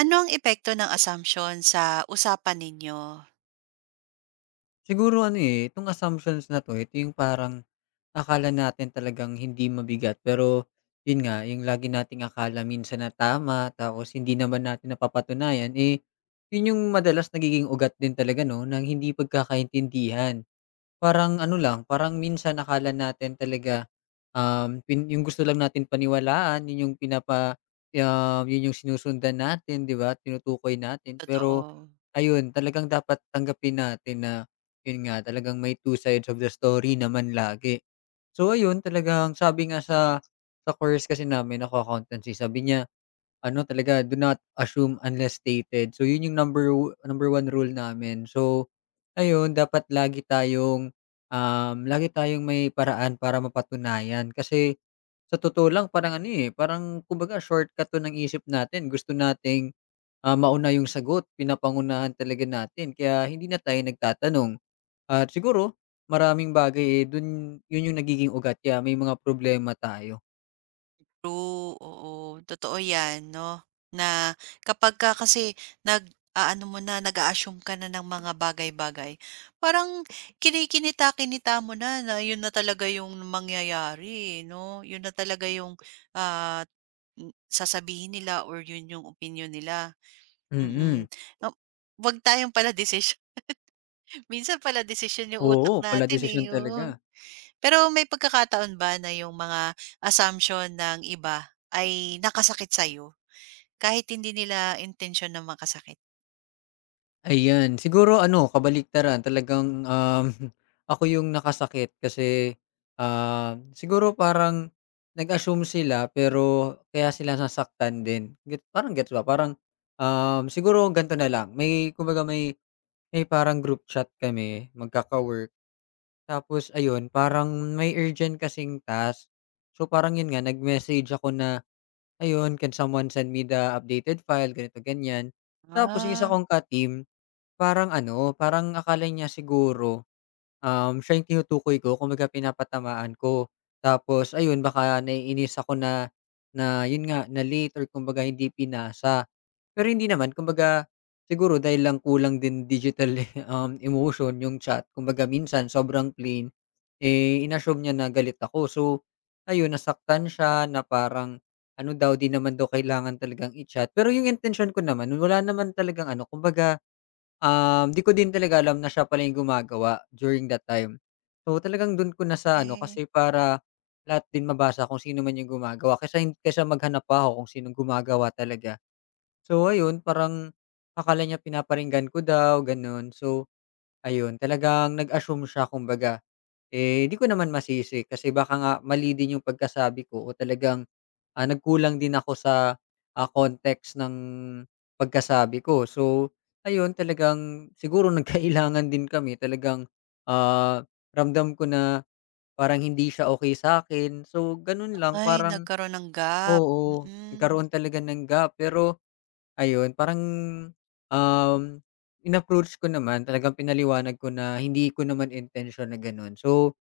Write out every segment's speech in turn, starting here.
Ano ang epekto ng assumption sa usapan ninyo? Siguro ano, eh, itong assumptions na 'to, ito yung parang akala natin talagang hindi mabigat pero yun nga, yung lagi nating akala minsan na tama tapos hindi naman natin napapatunayan, eh, yun yung madalas nagiging ugat din talaga 'no, ng hindi pagkakaintindihan. Parang ano lang, parang minsan akala natin talaga, um, pin yung gusto lang natin paniwalaan, yun yung sinusundan natin, 'di ba, tinutukoy natin. Pero Totoo. ayun, talagang dapat tanggapin natin na yun nga, talagang may two sides of the story naman lagi. So ayun, talagang sabi nga sa course kasi namin, ako accountancy, sabi niya ano talaga, do not assume unless stated. So, yun yung number one rule namin. So, ayun dapat lagi tayong may paraan para mapatunayan kasi sa totoo lang parang ano, eh, parang kumbaga shortcut 'to ng isip natin. Gusto nating, mauna yung sagot, pinapangunahan talaga natin kaya hindi na tayo nagtatanong. At siguro maraming bagay, eh, dun yun yung nagiging ugat kaya may mga problema tayo. True, oo. Totoo 'yan 'no, na kapagka kasi nag-aano mo na, nag-a-assume ka na ng mga bagay-bagay, parang kinikinita-kinita mo na na 'yun na talaga yung mangyayari, eh, 'no? 'Yun na talaga yung, ah, m sasabihin nila or 'yun yung opinyon nila, mm. Mm. Huwag tayong pala-desisyon minsan pala decision yung utak Oo, pala natin, desisyon eh, talaga. oo. Pero may pagkakataon ba na yung mga assumption ng iba ay nakasakit sa'yo, kahit hindi nila intensyon na makasakit? Ayan, siguro ano kabaliktaran talagang, ako yung nakasakit kasi, siguro parang nag-assume sila pero kaya sila nasaktan din, get parang gets ba? Parang, siguro ganito na lang may kumbaga may parang group chat kami magkaka-work tapos ayun parang may urgent kasing task. So, parang yun nga nag-message ako na, "Ayun, can someone send me the updated file?" ganito ganyan. Tapos yung isa Ah, kong ka-team, parang ano, parang akala niya siguro, siya yung tinutukoy ko kumbaga pinapatamaan ko. Tapos ayun baka naiinis ako na na yun nga na late or kumbaga hindi pinasa. Pero hindi naman kumbaga siguro dahil lang kulang din digital, emotion yung chat kumbaga minsan sobrang plain, eh, in-assume niya na galit ako. So ayun nasaktan siya na parang ano daw, 'di naman daw kailangan talagang i-chat. Pero yung intention ko naman wala naman talagang ano kumbaga, 'di ko din talaga alam na siya pala yung gumagawa during that time. So, talagang dun ko na sa ano okey. kasi para lahat din mabasa kung sino man yung gumagawa kaysa maghanap pa ako kung sinong gumagawa talaga. So, ayun parang akala niya pinaparinggan ko daw gano'n. So, ayun talagang nag-assume siya kumbaga. Eh, di ko naman masisi kasi baka nga mali din yung pagkasabi ko o talagang, nagkulang din ako sa, context ng pagkasabi ko. So, ayun talagang siguro nagkailangan din kami talagang, ah, ramdam ko na parang hindi siya okay sa akin. So, ganun lang Ay, parang nagkaroon ng gap, oo, mm, nagkaroon talaga ng gap pero ayun parang, um, in-approach ko naman talagang pinaliwanag ko na hindi ko naman intention na ganun. So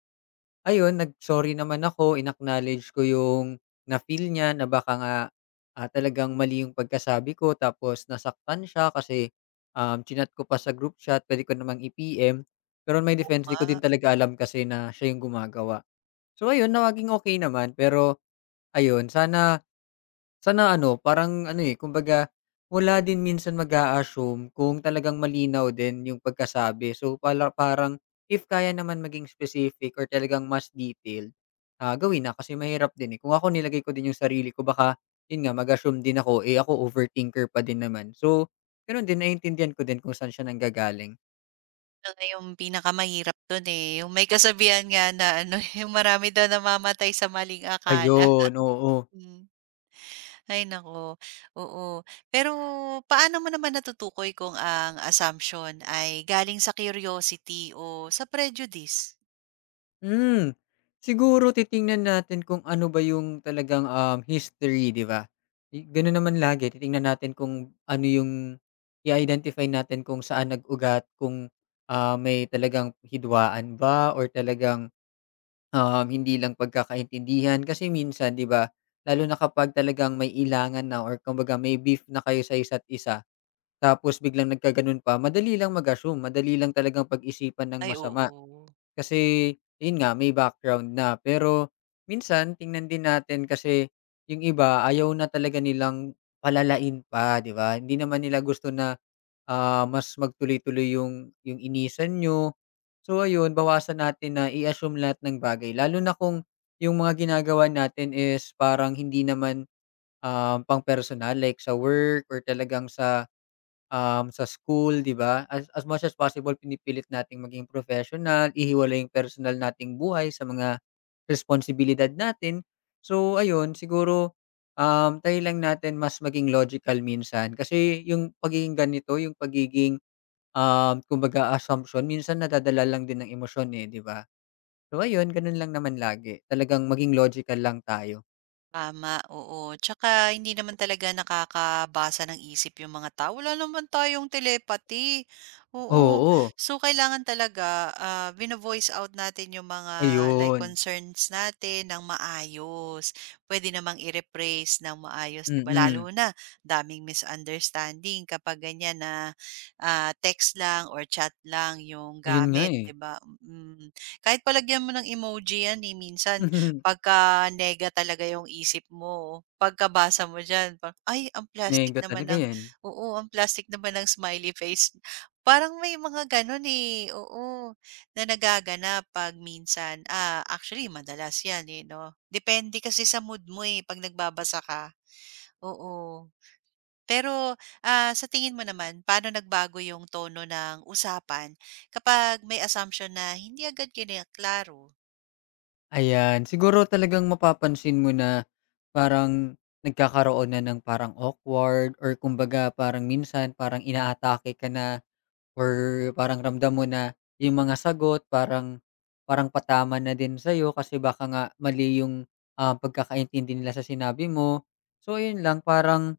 ayun, nag-sorry naman ako, in-acknowledge ko yung na-feel niya na baka nga, talagang mali yung pagkasabi ko tapos nasaktan siya kasi, chinat ko pa sa group chat, puwede ko namang i-PM. Pero in my oo defense, 'di ko nga. din talaga alam kasi na siya yung gumagawa. So ayun, naging okey naman pero ayun, sana sana ano, parang ano, eh, kumbaga wala din minsan mag-a-assume kung talagang malinaw din yung pagkasabi. So, pala parang if kaya naman maging specific or talagang mas detailed, gawin na kasi mahirap din, eh. Kung ako nilagay ko din yung sarili ko baka yun nga mag-assume din ako, eh, ako overthinker pa din naman. So, ganun din, naiintindihan ko din kung saan siya nanggagaling. Yun nga yung pinakamahirap dun, eh, yung may kasabihan nga na ano, yung marami daw namamatay sa maling akala. Ayun, oo. Hmm, ay naku, oo. Pero paano mo naman natutukoy kung ang assumption ay galing sa curiosity o sa prejudice? Hmm, Siguro titingnan natin kung ano ba yung talagang, history, 'di ba? I gano'n naman lagi titingnan natin kung ano yung i-identify natin kung saan nag-ugat, kung, may talagang hidwaan ba or talagang, hindi lang pagkakaintindihan. Kasi minsan, 'di ba, lalo na kapag talagang may ilangan na or kumbaga may beef na kayo sa isa't isa, tapos biglang nagkagano'n pa, madali lang mag-assume, madali lang talagang pag-isipan ng Ay masama. oo, Kasi yun nga, may background na. Pero minsan tingnan din natin kasi yung iba ayaw na talaga nilang palalain pa, 'di ba? Hindi naman nila gusto na, mas magtuloy-tuloy yung inisan niyo. So ayun, bawasan natin na i-assume lahat ng bagay lalo na kung yung mga ginagawa natin is parang hindi naman, pang-personal like sa work or talagang sa school, 'di ba? As much as possible pinipilit nating maging professional, ihiwalay yung personal nating buhay sa mga responsibilidad natin. So ayun, siguro, try lang natin mas maging logical minsan kasi yung pagiging ganito, yung pagiging, kumbaga assumption minsan nadadala lang din ng emosyon, eh, 'di ba? So ayun, ganun lang naman lagi, talagang maging logical lang tayo. tama, oo. Tsaka hindi naman talaga nakakabasa ng isip yung mga tao. Wala naman tayong telepathy, oo. Oo, So kailangan talaga, vino-voice out natin yung mga like ayun. concerns natin ng maayos. Puwede namang i-rephrase ng maayos, 'di ba? Mm, Lalo na daming misunderstanding kapag ganyan na, ah, text lang or chat lang yung Ayun nga, gamit, eh. 'di ba? Mm. Kahit palagyan mo ng emoji 'yan, eh, minsan pagka nega talaga yung isip mo, pagkabasa mo diyan parang, "Ay ang plastic Mega naman talaga ng" 'yan. oo, "ang plastic naman ng smiley face." Parang may mga gano'n, eh, oo, na nagaganap 'pag minsan, ah, actually madalas 'yan, eh, 'no. Depende kasi sa mood mo, eh, 'pag nagbabasa ka, oo. Pero, sa tingin mo naman paano nagbago yung tono ng usapan kapag may assumption na hindi agad kiniklaro? Ayan, siguro talagang mapapansin mo na parang nagkakaroon na ng parang awkward or kumbaga parang minsan parang inaatake ka na or parang ramdam mo na yung mga sagot parang parang patama na din sa'yo kasi baka nga mali yung, pagkakaintindi nila sa sinabi mo. So ayun lang, parang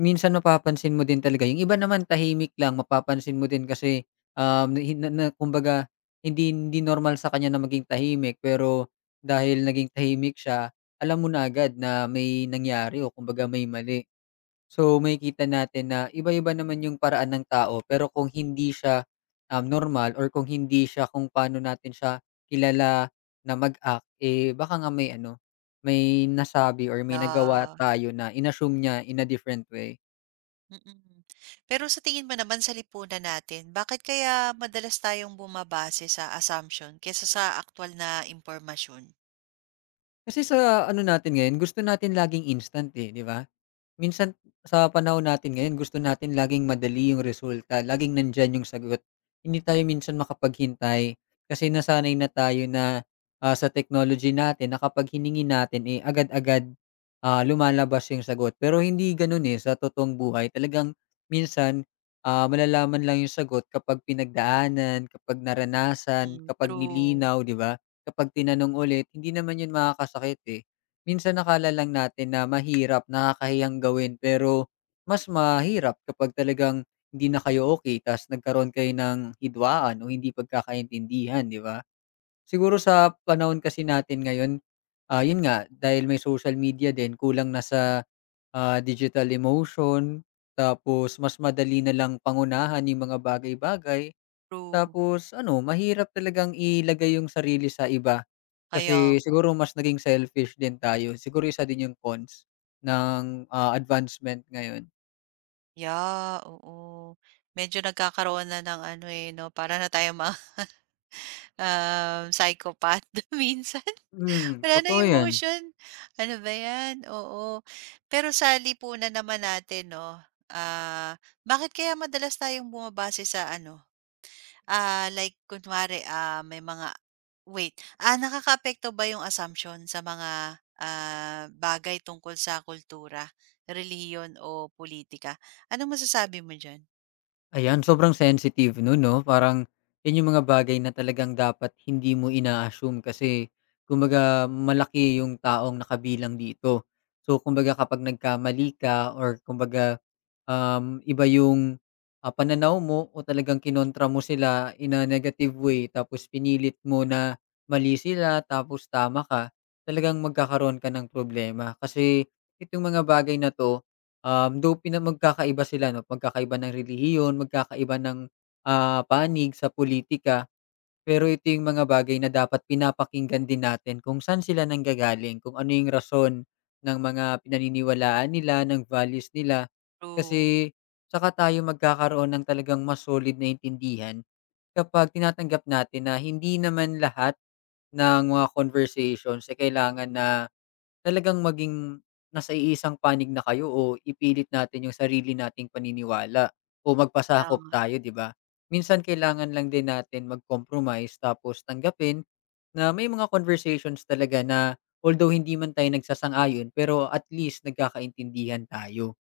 minsan mapapansin mo din talaga, yung iba naman tahimik lang mapapansin mo din kasi, um, nahi na na kumbaga hindi hindi normal sa kanya na maging tahimik pero dahil naging tahimik siya, alam mo na agad na may nangyari o kumbaga may mali. So, makikita natin na iba-iba naman yung paraan ng tao pero kung hindi siya, normal or kung hindi siya kung paano natin siya kilala na mag-act, eh, baka nga may ano, may nasabi or may nagawa Ah. tayo na inassume niya in a different way. Mm. Pero sa tingin mo naman sa lipunan natin, bakit kaya madalas tayong bumabase sa assumption kaysa sa aktuwal na impormasyon? Kasi sa ano natin ngayon, gusto natin laging instant, eh, 'di ba? Minsan sa panahon natin ngayon gusto natin laging madali yung resulta, laging nandiyan yung sagot. Hindi tayo minsan makapaghintay kasi nasanay na tayo na, sa technology natin na kapag hiningi natin, eh, agad-agad, lumalabas yung sagot. Pero hindi gano'n, eh, sa totoong buhay. Talagang minsan, malalaman lang yung sagot kapag pinagdaanan, kapag naranasan, Hmm, kapag true, nilinaw, 'di ba? Kapag tinanong ulit, hindi naman yun makakasakit, eh. Minsan akala lang natin na mahirap, nakakahiyang gawin, pero mas mahirap kapag talagang hindi na kayo okay ta's nagkaroon kayo ng hidwaan o hindi pagkakaintindihan, 'di ba? Siguro sa panahon kasi natin ngayon, 'yun nga, dahil may social media din, kulang na sa, digital emotion, tapos mas madali na lang pangunahan yung mga bagay-bagay. true. Tapos ano, mahirap talagang ilagay yung sarili sa iba. Kaya Kasi nga. siguro mas naging selfish din tayo. Siguro isa din yung cons ng, advancement ngayon. Yeah, oo. Medyo nagkakaroon na ng ano, eh, 'no, para na tayong mga, psychopath minsan. Wala Totoo ng 'yan. emotion. Ano ba 'yan? Oo. Pero sa lipunan naman natin, 'no, ah, bakit kaya madalas tayong bumabase sa ano ah, like kunwari, ah, may mga wait, ah, nakakaapekto ba yung assumption sa mga, ah, bagay tungkol sa kultura, relihiyon o politika? Anong masasabi mo diyan? Ayan, sobrang sensitive nun 'no, parang yun yung mga bagay na talagang dapat hindi mo ina-assume kasi kumbaga malaki yung taong nakabilang dito. So kumbaga kapag nagkamali ka or kumbaga, iba yung, pananaw mo o talagang kinontra mo sila in a negative way tapos pinilit mo na mali sila tapos tama ka, talagang magkakaroon ka ng problema. Kasi itong mga bagay na 'to, though magkakaiba sila 'no, magkakaiba ng relihiyon, magkakaiba ng, panig sa politika pero ito yung mga bagay na dapat pinapakinggan din natin kung saan sila nanggagaling, kung ano yung rason ng mga pinaniniwalaan nila, ng values nila. True. Kasi saka tayo magkakaroon ng talagang mas solid na intindihan kapag tinatanggap natin na hindi naman lahat ng mga conversations ay kailangan na talagang maging nasa iisang panig na kayo o ipilit natin yung sarili nating paniniwala o Kaya magpasakop nga, tayo, 'di ba? Minsan kailangan lang din natin mag-compromise tapos tanggapin na may mga conversations talaga na although hindi man tayo nagsasang-ayon, pero at least nagkakaintindihan tayo.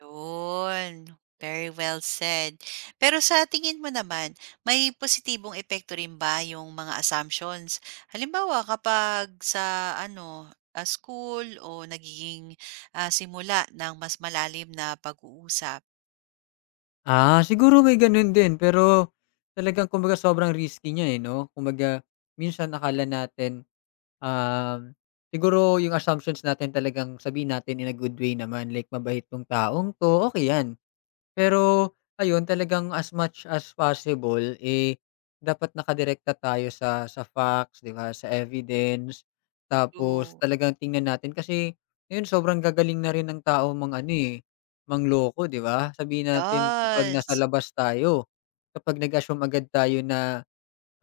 yun. Very well said. Pero sa tingin mo naman, may positibong epekto rin ba yung mga assumptions? Halimbawa, kapag sa ano, ah, school o nagiging, ah, simula ng mas malalim na pag-uusap? Siguro may gano'n din pero talagang kumbaga sobrang risky niya, eh, 'no? Kumbaga minsan akala natin, Um, siguro yung assumptions natin talagang sabihin natin in a good way naman, like mabait tong taong 'to, okay 'yan. Pero ayun, talagang as much as possible, eh, dapat nakadirekta tayo sa facts, 'di ba, sa evidence. Tapos True. talagang tingnan natin kasi yun sobrang gagaling na rin ng tao mang ano, eh, mangloko, 'di ba? Sabihin natin kapag nasa Yes. labas tayo, kapag nag-assume agad tayo na,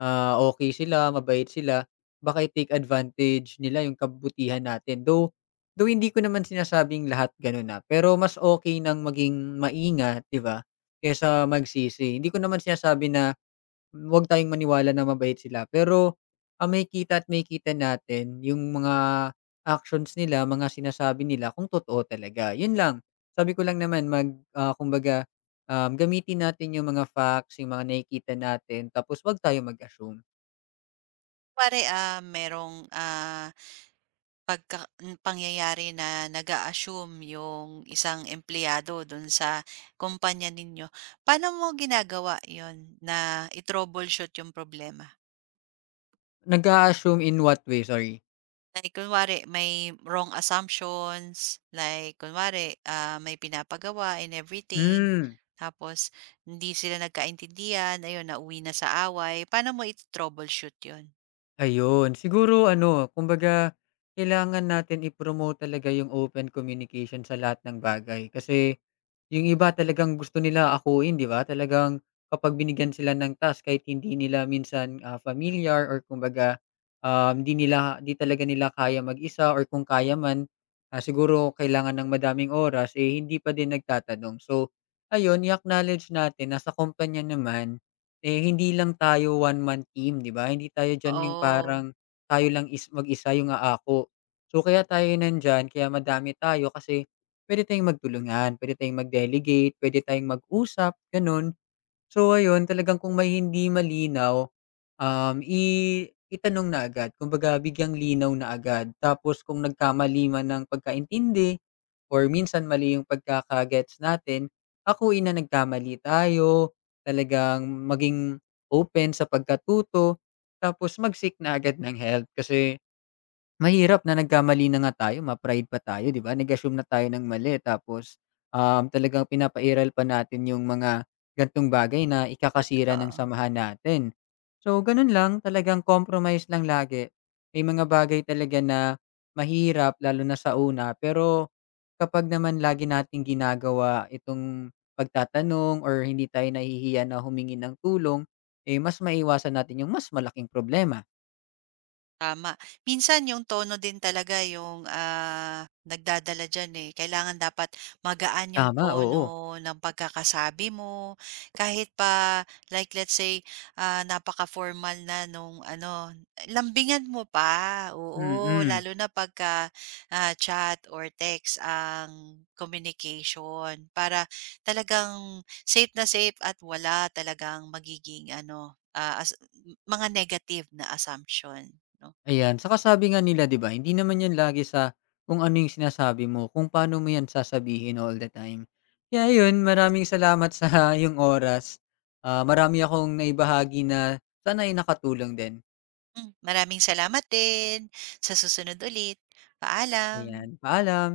Okey sila, mabait sila, baka i-take advantage nila yung kabutihan natin. Though hindi ko naman sinasabing lahat gano'n na, pero mas okay nang maging maingat, 'di ba, kaysa magsisi. Hindi ko naman sinasabi na huwag tayong maniwala na mabait sila, pero may kita natin yung mga actions nila, mga sinasabi nila kung totoo talaga, yun lang. Sabi ko lang naman kumbaga, gamitin natin yung mga facts, yung mga nakikita natin tapos huwag tayong mag-assume. Pare ah, merong, ah, pagka hmm, pangyayari na nag-a-assume yung isang empleyado dun sa kumpanya ninyo. Paano mo ginagawa yon na i-troubleshoot yung problema? Nag-a-assume in what way, sorry? Like kunwari may wrong assumptions, like kunwari, ah, may pinapagawa and everything, Hmm. tapos hindi sila nagkaintindihan, ayun nauwi na sa away. Paano mo ito-troubleshoot yun? Ayun, siguro ano, kumbaga kailangan natin i-promote talaga yung open communication sa lahat ng bagay kasi yung iba talagang gusto nila akuin, 'di ba? Talagang kapag binigyan sila ng task kahit hindi nila minsan, familiar or kumbaga, um, 'di nila 'di talaga nila kaya mag-isa or kung kaya man, siguro kailangan ng madaming oras, eh, hindi pa din nagtatanong. So, ayun i-acknowledge natin na sa kumpanya naman, eh, hindi lang tayo one man team, 'di ba? Hindi tayo diyan yung Oo, parang tayo lang is mag-isa yung aako. So, kaya tayo nandyan kaya madami tayo kasi puwede tayong magtulungan, puwede tayong mag-delegate, puwede tayong mag-usap, gano'n. So ayun, talagang kung may hindi malinaw, um, i itanong na agad, kumbaga bigyang linaw na agad. Tapos kung nagkamali man ng pagkaintindi or minsan mali yung pagkakagets natin, ako ina nagkamali tayo, talagang maging open sa pagkatuto, tapos mag-seek na agad ng help kasi mahirap na nagkamali na nga tayo, ma-pride pa tayo, 'di ba? Nag-assume na tayo ng mali tapos, talagang pinapairal pa natin yung mga ganitong bagay na ikakasira ng totoo? samahan natin. So, ganun lang, talagang compromise lang lagi. May mga bagay talaga na mahirap lalo na sa una, pero kapag naman lagi nating ginagawa itong pagtatanong or hindi tayo nahihiya na humingi ng tulong, eh, mas maiwasan natin yung mas malaking problema. Tama. Minsan yung tono din talaga yung, ah, nagdadala diyan, eh. Kailangan dapat magaan yung Tama, oo. tono ng pagkakasabi mo, kahit pa like let's say, ah, napaka-formal na nung ano, lambingan mo pa, oo. Mm. Lalo na pagka, ah, chat or text ang communication para talagang safe na safe at wala talagang magiging ano, ah, as mga negative na assumption, 'no? Ayan, saka sabi nga nila 'di ba, hindi naman 'yan lagi sa kung ano 'yung sinasabi mo, kung paano mo 'yan sasabihin all the time. Kaya 'yun, maraming salamat sa yung oras. Marami akong naibahagi na sana'y nakatulong din. Hmm, maraming salamat din. Sa susunod ulit, Ayan, paalam. paalam.